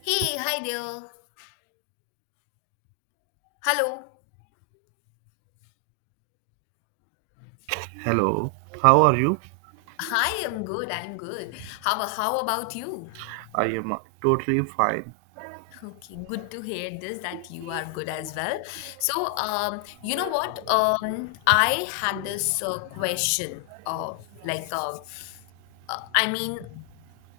Hey, hi there. Hello. Hello, how are you? I am good. I'm good. How about you? I am totally fine. Okay, good to hear this that you are good as well. You know what? I had this question of uh, I mean,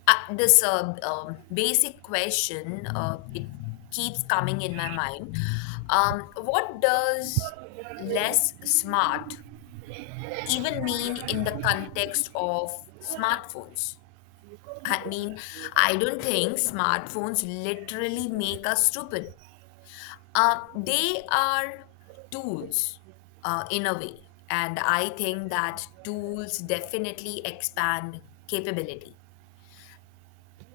this basic question it keeps coming in my mind. Um, what does less smart even mean in the context of smartphones? I mean, I don't think smartphones literally make us stupid. They are tools, in a way. And I think that tools definitely expand capability.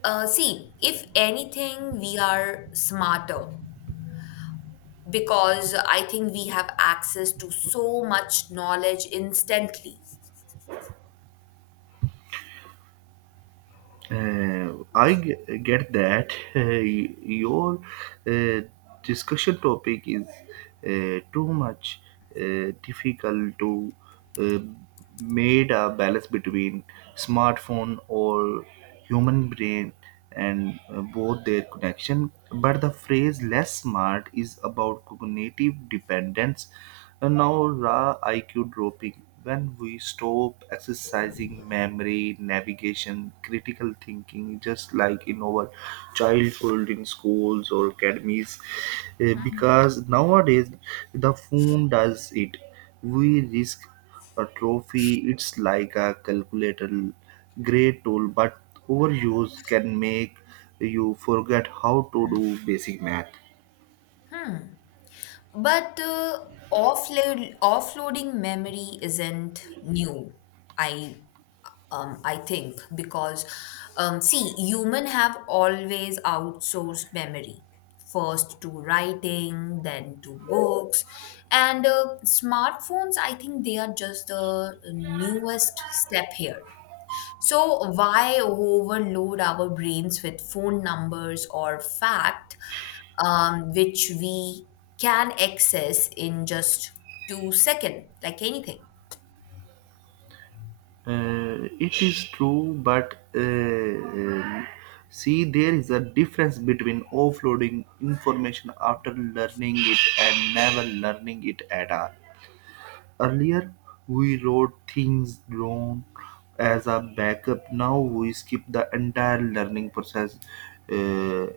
See, if anything, we are smarter because I think we have access to so much knowledge instantly. I get that your uh, discussion topic is too much difficult to uh, made a balance between smartphone or human brain. And both their connection. But the phrase less smart is about cognitive dependence. And now, raw IQ dropping. When we stop exercising memory, navigation, critical thinking, just like in our childhood in schools or academies, because nowadays the phone does it we risk atrophy. It's like a calculator, great tool, but overuse can make you forget how to do basic math. But offloading memory isn't new. I I think because, see, human have always outsourced memory first to writing, then to books, and smartphones. I think they are just the newest step here. So, why overload our brains with phone numbers or fact, which we can access in just 2 seconds, like anything? It is true, but see, there is a difference between offloading information after learning it and never learning it at all. Earlier, we wrote things down as a backup. Now we skip the entire learning process uh,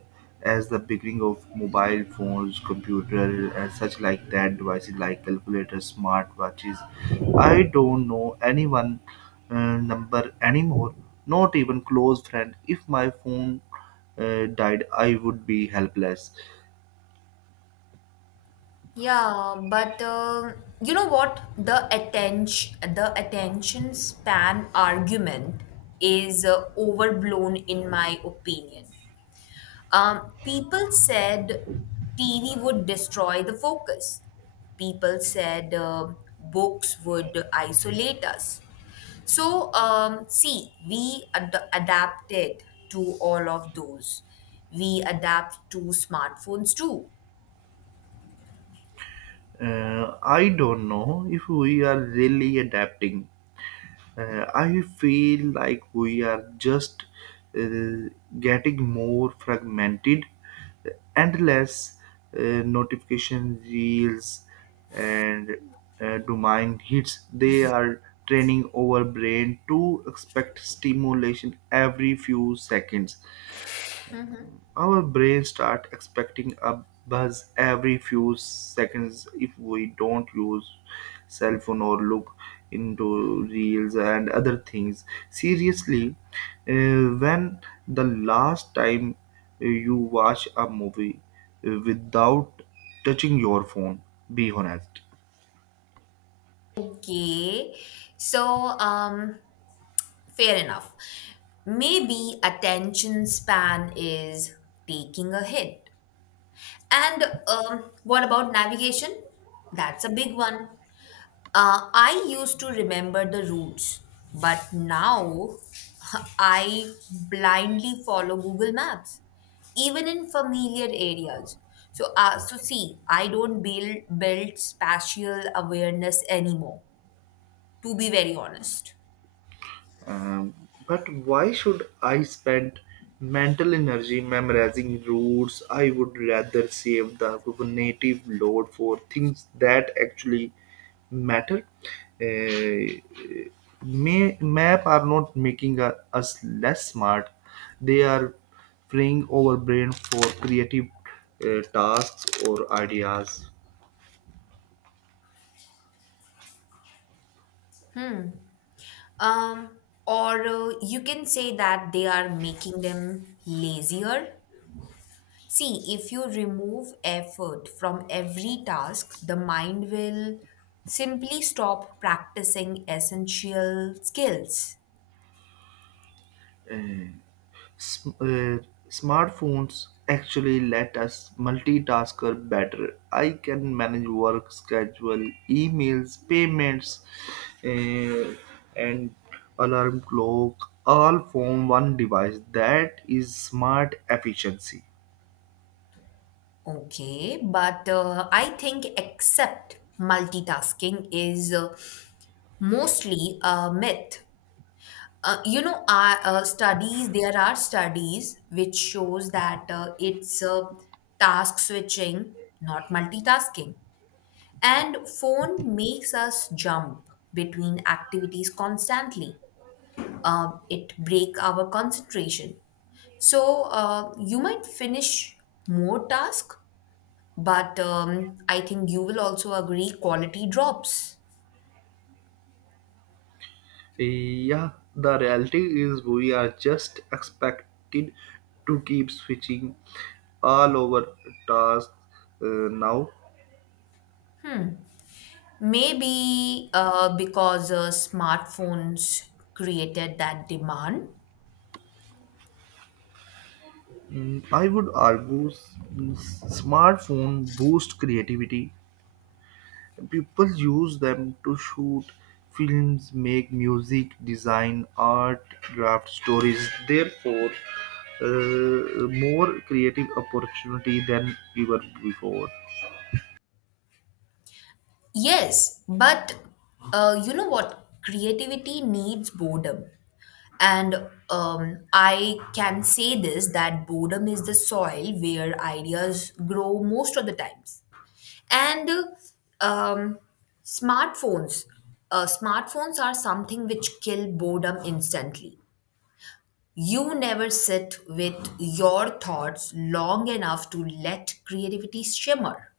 as the beginning of mobile phones, computer, and such like that devices like calculators, smartwatches. I don't know anyone number anymore. Not even close friend. If my phone died, I would be helpless. Yeah, but You know what? The attention span argument is overblown in my opinion. People said TV would destroy the focus. People said, um, books would isolate us. So, see, we adapted to all of those. We adapt to smartphones too. I don't know if we are really adapting. I feel like we are just uh, getting more fragmented, endless uh, notification reels and dopamine hits. They are training our brain to expect stimulation every few seconds. Our brains start expecting a buzz every few seconds if we don't use cell phone or look into reels and other things. Seriously, when the last time you watch a movie without touching your phone? Be honest. Okay, so, um, fair enough. Maybe attention span is taking a hit. And, what about navigation? That's a big one. I used to remember the routes, but now I blindly follow Google Maps, even in familiar areas. So, see, I don't build spatial awareness anymore. To be very honest. Um, but why should I spend mental energy memorizing rules? I would rather save the cognitive load for things that actually matter. Uh, map are not making us less smart. They are freeing our brain for creative tasks or ideas. Um, or you can say that they are making them lazier. See, if you remove effort from every task, the mind will simply stop practicing essential skills. Uh, sm- uh, smartphones actually let us multitasker better. I can manage work schedule, emails, payments, uh, and alarm clock all from one device. That is smart efficiency. Okay, but I think except multitasking is, mostly a myth. Uh, you know, our studies there are studies which shows that, it's, task switching, not multitasking, and phone makes us jump between activities constantly. It break our concentration. So, you might finish more task, but I think you will also agree quality drops. Yeah, the reality is we are just expected to keep switching all over tasks uh, now. Maybe because smartphones created that demand. I would argue smartphone boost creativity. People use them to shoot films, make music, design art, draft stories. Therefore, more creative opportunity than ever before. Yes, but, you know what? Creativity needs boredom. And, I can say this that boredom is the soil where ideas grow most of the times. And um, smartphones, smartphones are something which kill boredom instantly. You never sit with your thoughts long enough to let creativity shimmer,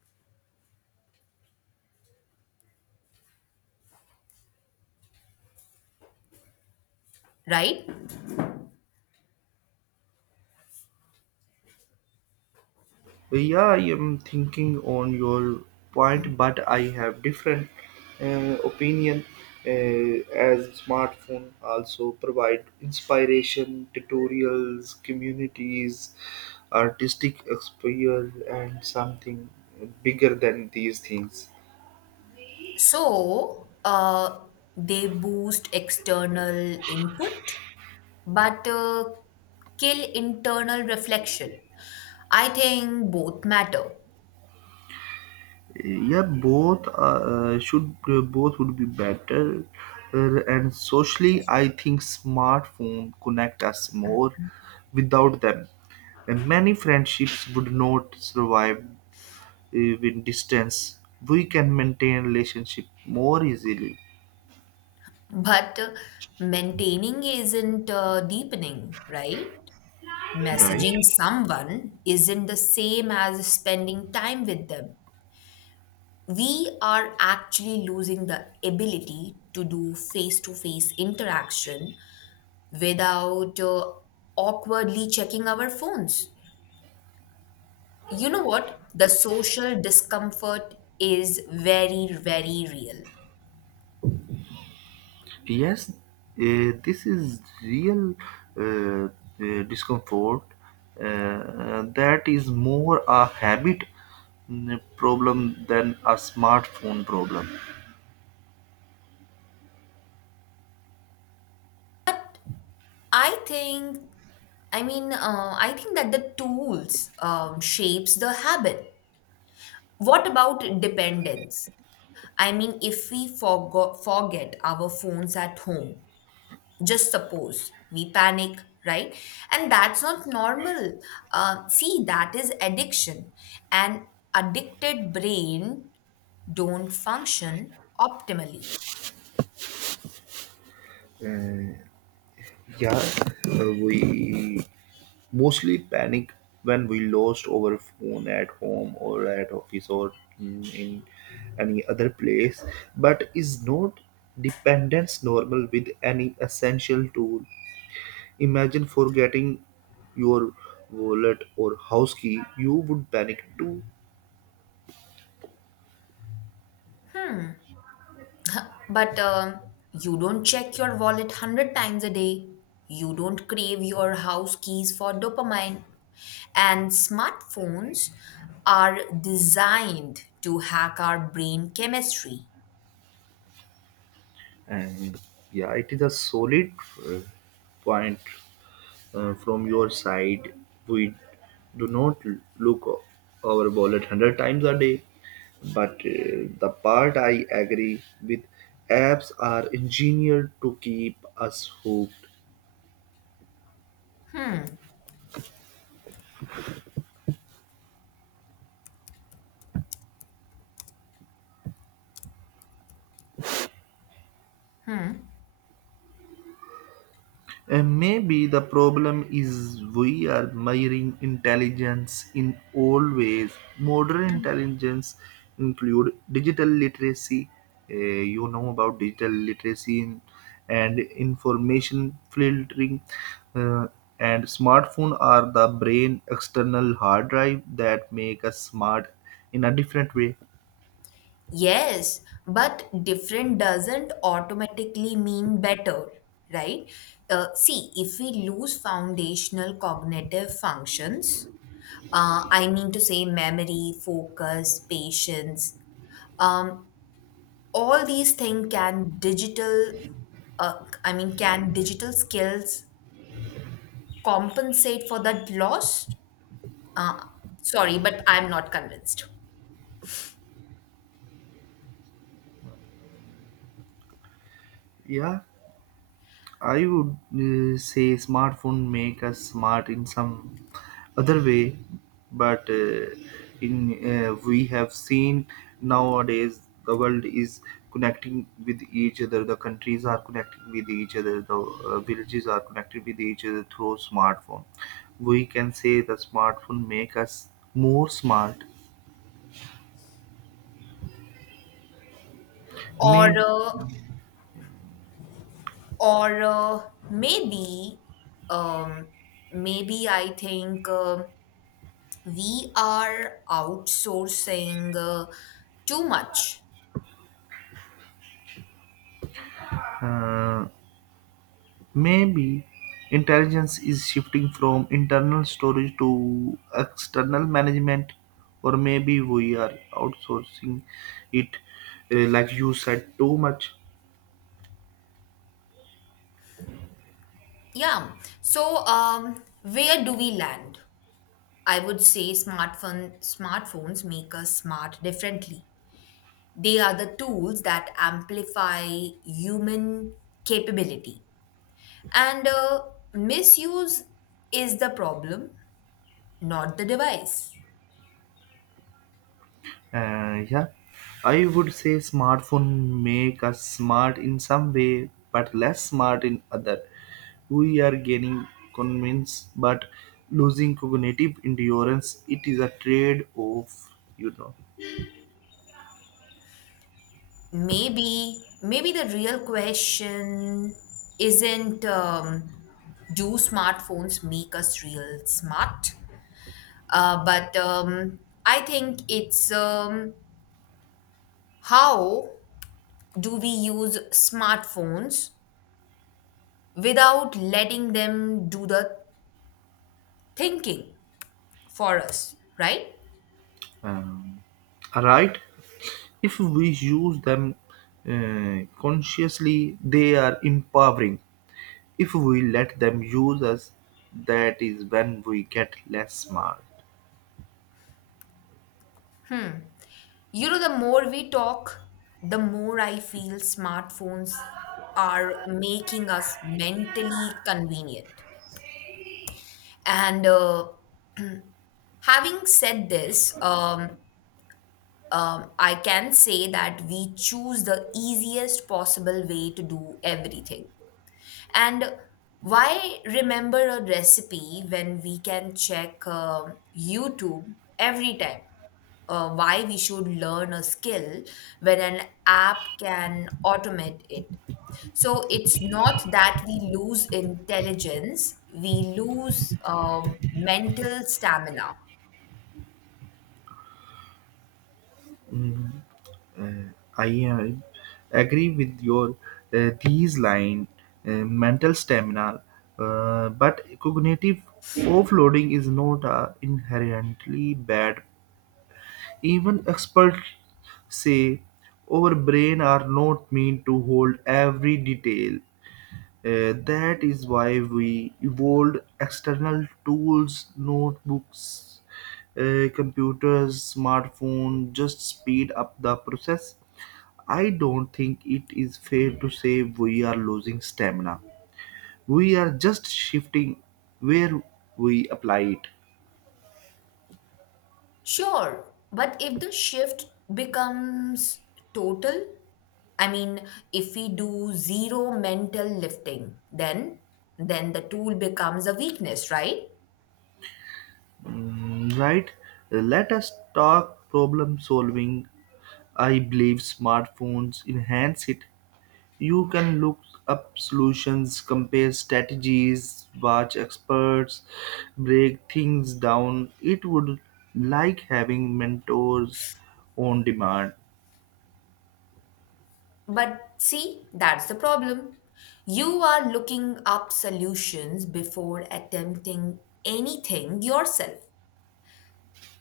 right? Yeah, I am thinking on your point, but I have different opinion. Uh, as smartphone also provide inspiration, tutorials, communities, artistic exposure, and something bigger than these things. So, uh, they boost external input, but kill internal reflection. I think both matter, Yeah, both should, both would be better. And socially I think smartphone connect us more without them. And many friendships would not survive even distance, we can maintain relationship more easily. but maintaining isn't, deepening, right? Messaging Right. someone isn't the same as spending time with them. We are actually losing the ability to do face to face interaction without awkwardly checking our phones. You know what? The social discomfort is very, very real. Yes, this is real uh, discomfort that is more a habit, problem than a smartphone problem. I think, I think that the tools, shapes the habit. What about dependence? I mean, if we forget our phones at home, just suppose we panic, right? And that's not normal. Uh, see, that is addiction. An addicted brain don't function optimally. Uh, yeah, we mostly panic when we lost our phone at home or at office or, in any other place, but is not dependence normal with any essential tool? Imagine forgetting your wallet or house key, you would panic too. But, you don't check your wallet 100 times a day. You don't crave your house keys for dopamine, and smartphones are designed to hack our brain chemistry. And yeah, it is a solid uh, point from your side. We do not look our wallet 100 times a day, but the part I agree with, apps are engineered to keep us hooked. And maybe the problem is we are measuring intelligence in old ways. Modern intelligence include digital literacy. You know about digital literacy and information filtering. Uh, and smartphone are the brain external hard drive that make us smart in a different way. Yes, but different doesn't automatically mean better, right? See, if we lose foundational cognitive functions, I mean to say memory, focus, patience, um, all these things, can digital, can digital skills compensate for that loss? Uh, sorry, but I'm not convinced. Yeah. I would say smartphone make us smart in some other way, but in we have seen nowadays the world is connecting with each other. The countries are connecting with each other. The villages are connected with each other through smartphone. We can say the smartphone make us more smart. Or May uh, or Maybe, um, maybe I think we are outsourcing too much. uh, Maybe intelligence is shifting from internal storage to external management, or maybe we are outsourcing it, like you said, too much. Yeah, so, where do we land? I would say smartphones make us smart differently. They are the tools that amplify human capability, and, misuse is the problem, not the device. Yeah, I would say smartphone make us smart in some way, but less smart in other. We are gaining convenience, but losing cognitive endurance. It is a trade-off, you know. Maybe, maybe the real question isn't, do smartphones make us real smart? But, I think it's, how do we use smartphones without letting them do the thinking for us, right? um, alright, if we use them consciously they are empowering. If we let them use us, that is when we get less smart. You know, the more we talk, the more I feel smartphones are making us mentally convenient. And, having said this, I can say that we choose the easiest possible way to do everything. And why remember a recipe when we can check, um, YouTube every time? Why we should learn a skill when an app can automate it? So it's not that we lose intelligence, we lose, mental stamina. Mm, uh, I uh, Agree with your these line, mental stamina, but cognitive offloading is not a inherently bad. Even experts say our brain are not meant to hold every detail. That is why we evolved external tools, notebooks, computers, smartphone, just speed up the process. I don't think it is fair to say we are losing stamina. We are just shifting where we apply it. Sure, but if the shift becomes total, I mean, if we do zero mental lifting, then the tool becomes a weakness, right? Right, let us talk problem solving. I believe smartphones enhance it. You can look up solutions, compare strategies, watch experts, break things down. It would like having mentors on demand. But see, that's the problem. You are looking up solutions before attempting anything yourself.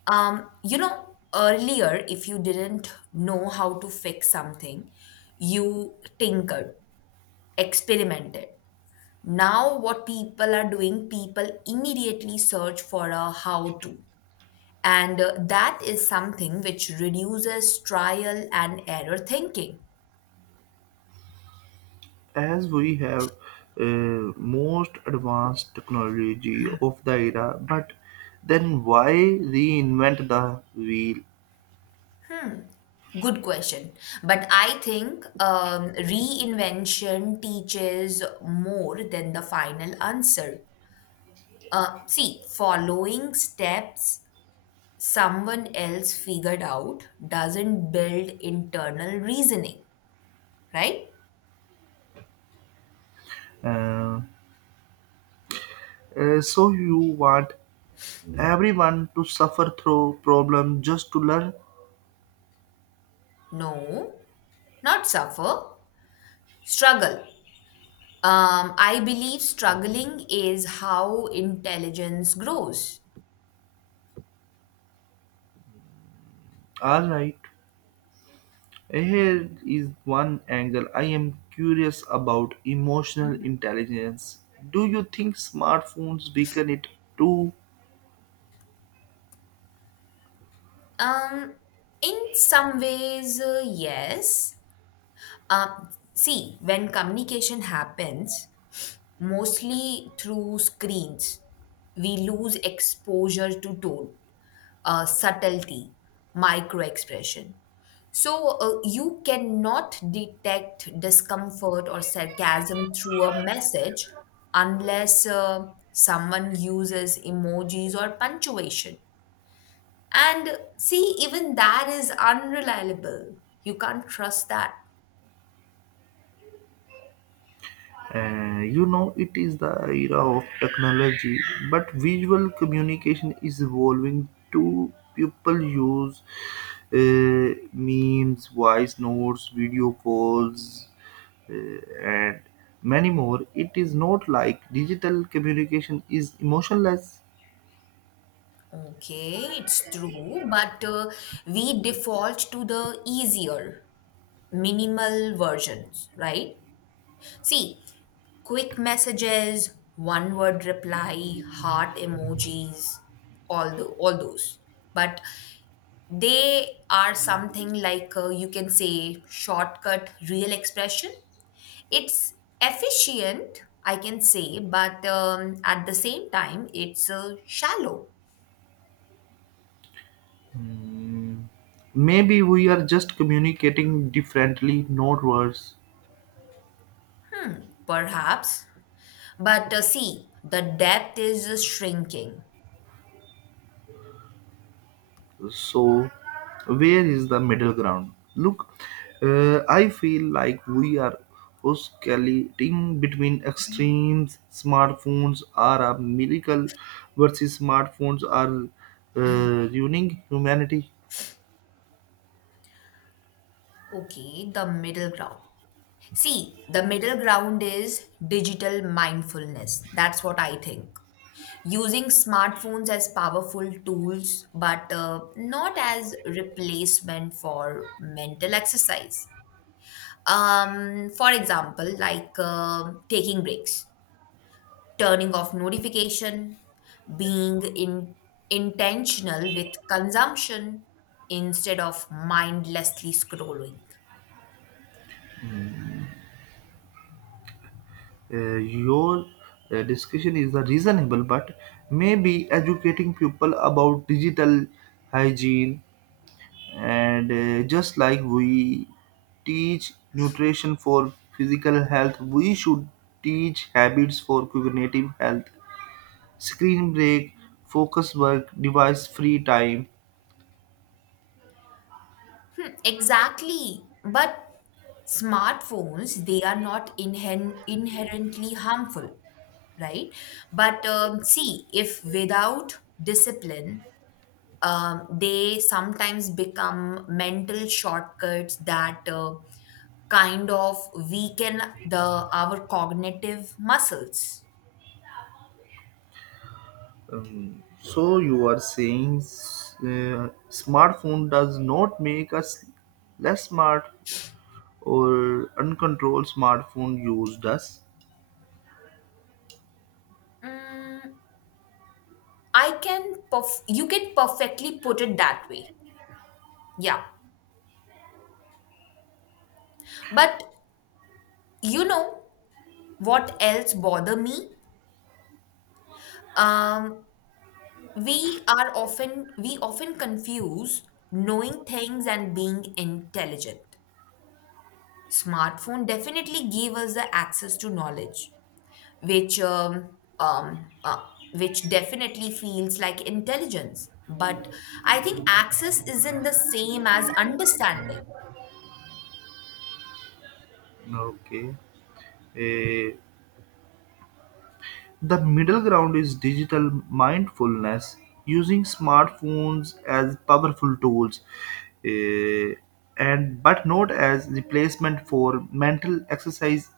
You know, earlier, if you didn't know how to fix something, you tinkered, experimented. Now, what people are doing, people immediately search for a how to. And, that is something which reduces trial and error thinking. As we have most advanced technology of the era, but then why reinvent the wheel? Good question. But I think, reinvention teaches more than the final answer. See, following steps someone else figured out doesn't build internal reasoning, right? Uh, so you want everyone to suffer through problem just to learn? No, not suffer, struggle. I believe struggling is how intelligence grows. All right. Here is one angle I am curious about emotional intelligence. Do you think smartphones weaken it too? Um, in some ways, yes. See, when communication happens, mostly through screens, we lose exposure to tone, subtlety, micro expression. So, you cannot detect discomfort or sarcasm through a message unless, someone uses emojis or punctuation. And see, even that is unreliable. You can't trust that. You know, it is the era of technology, but visual communication is evolving too. People use memes, voice notes, video calls, and many more. It is not like digital communication is emotionless. Okay, it's true, but, we default to the easier, minimal versions, right? See, quick messages, one word reply, heart emojis, all those. But they are something like, you can say shortcut real expression. It's efficient, I can say, but, at the same time, it's, shallow, Hmm, Maybe we are just communicating differently, not worse. perhaps. But, see, the depth is, shrinking. So, where is the middle ground? Look, I feel like we are oscillating between extremes. Smartphones are a miracle, versus smartphones are ruining humanity. Okay, the middle ground. See, the middle ground is digital mindfulness. That's what I think. Using smartphones as powerful tools, but, not as replacement for mental exercise. For example, like, taking breaks, turning off notification, being in, intentional with consumption instead of mindlessly scrolling. Your discussion is the reasonable, but maybe educating people about digital hygiene and just like we teach nutrition for physical health, we should teach habits for cognitive health: screen break, focus work, device free time. Hmm, exactly. But smartphones, they are not inherently harmful, right? But, see, if without discipline, they sometimes become mental shortcuts that, kind of weaken the our cognitive muscles. So you are saying smartphone does not make us less smart, or uncontrolled smartphone used us? Mm, you can perfectly put it that way. Yeah. But you know, what else bother me, um, we are often we often confuse knowing things and being intelligent. Smartphone definitely give us the access to knowledge which um, um, uh, which definitely feels like intelligence, but I think access isn't the same as understanding. Okay. Eh, The middle ground is digital mindfulness, using smartphones as powerful tools, eh, and but not as replacement for mental exercise,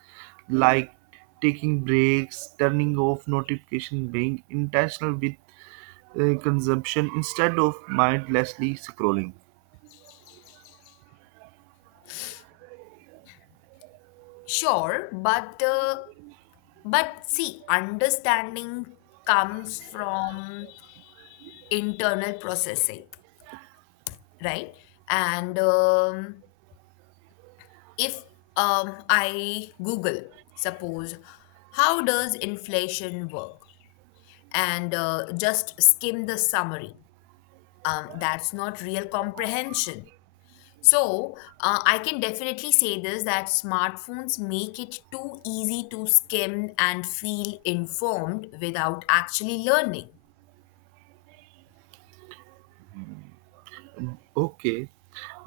like taking breaks, turning off notification, being intentional with consumption instead of mindlessly scrolling. Sure, but, see, understanding comes from internal processing, right? And, if, I Google, suppose, how does inflation work? And, just skim the summary. That's not real comprehension. So, I can definitely say this that smartphones make it too easy to skim and feel informed without actually learning. Okay,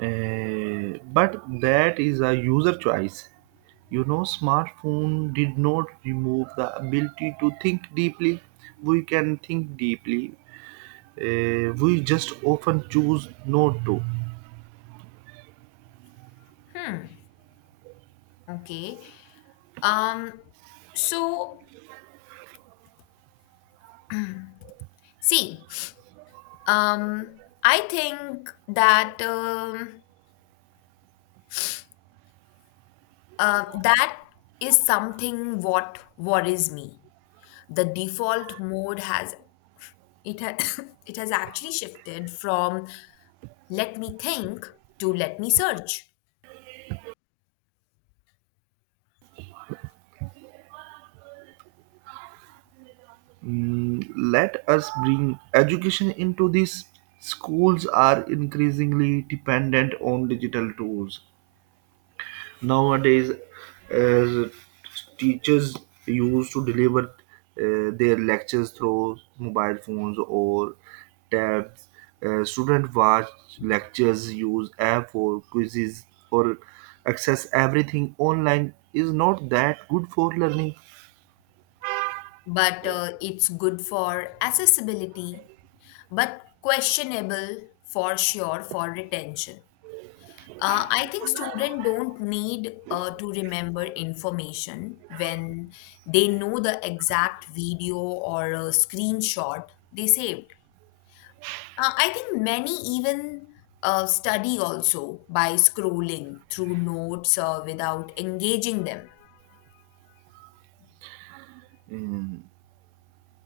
but that is a user choice. You know, smartphone did not remove the ability to think deeply. We can think deeply. We just often choose not to. Okay. Um, so see, um, I think that, that is something what worries me. The default mode has it has it has actually shifted from let me think to let me search. Let us bring education into this. Schools are increasingly dependent on digital tools nowadays, as teachers used to deliver their lectures through mobile phones or tabs. Student watch lectures, use app for quizzes, or access everything online. Is not that good for learning? But, it's good for accessibility, but questionable for sure for retention. I think students don't need, to remember information when they know the exact video or a screenshot they saved. I think many even, study also by scrolling through notes, without engaging them.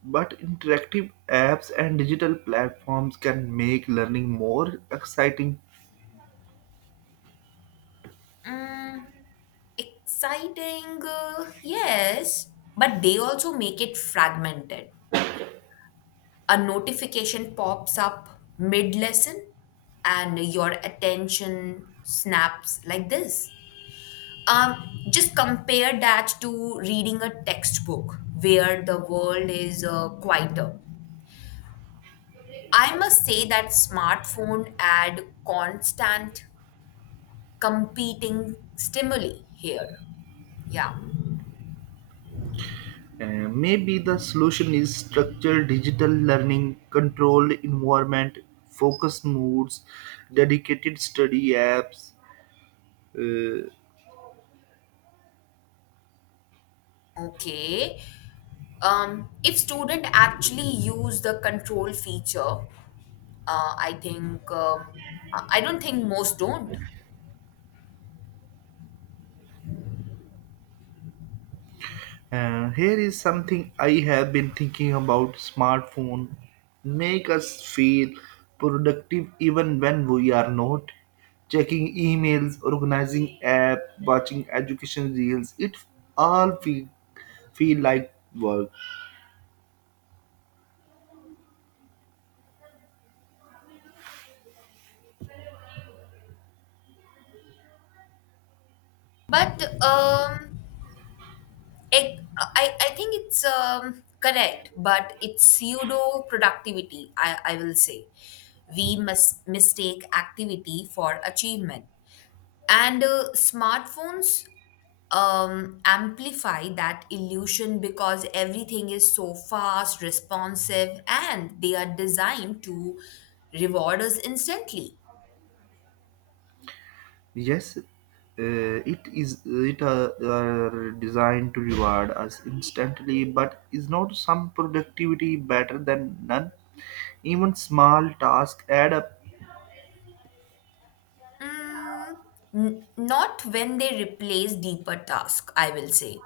But interactive apps and digital platforms can make learning more exciting. Mm, exciting, yes, but they also make it fragmented. A notification pops up mid lesson and your attention snaps like this. Um, just compare that to reading a textbook where the world is, quieter. I must say that smartphone add constant competing stimuli here. Yeah. Uh, Maybe the solution is structured digital learning, controlled environment, focused moods, dedicated study apps. Uh, Okay. If student actually use the control feature. I think, I don't think most don't, Here is something I have been thinking about smartphone. Make us feel productive even when we are not. Checking emails, organizing app, watching education reels, it all feel, feel like work. but, I think it's, correct, but it's pseudo productivity. I will say we mistake activity for achievement, and, smartphones, amplify that illusion because everything is so fast, responsive, and they are designed to reward us instantly. Yes, it is. It are designed to reward us instantly, but is not some productivity better than none? Even small tasks add up. Mm, not when they replace deeper task. I will say.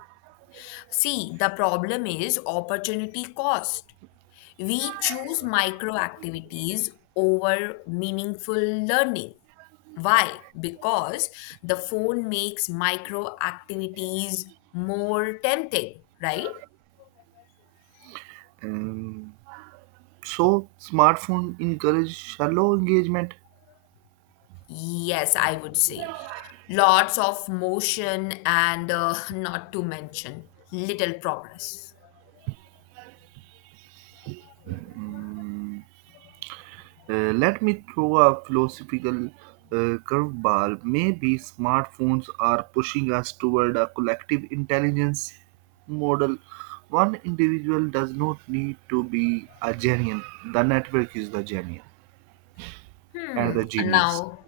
See, the problem is opportunity cost. We choose micro activities over meaningful learning. Why? Because the phone makes micro activities more tempting, right? Um, so smartphone encourage shallow engagement. Yes, I would say. Lots of motion and, not to mention little progress. Let me throw a philosophical curveball. Maybe smartphones are pushing us toward a collective intelligence model. One individual does not need to be a genius. The network is the genius and Hmm. the genius.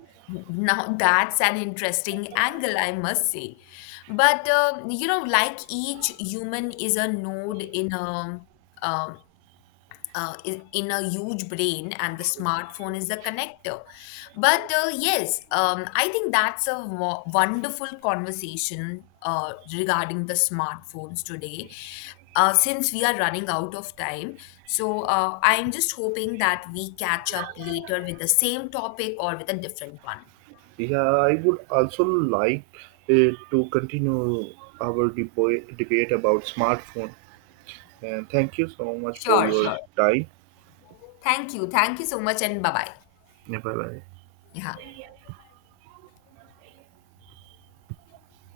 Now that's an interesting angle, I must say. But, you know, like each human is a node in a, um, in a huge brain, and the smartphone is the connector. But, yes, I think that's a wonderful conversation regarding the smartphones today. Uh, since we are running out of time, so, I'm just hoping that we catch up later with the same topic or with a different one. Yeah, I would also like to continue our debate about smartphone. And thank you so much for Sure, your sure. time. Thank you, thank you so much, and bye bye. Bye bye. Yeah.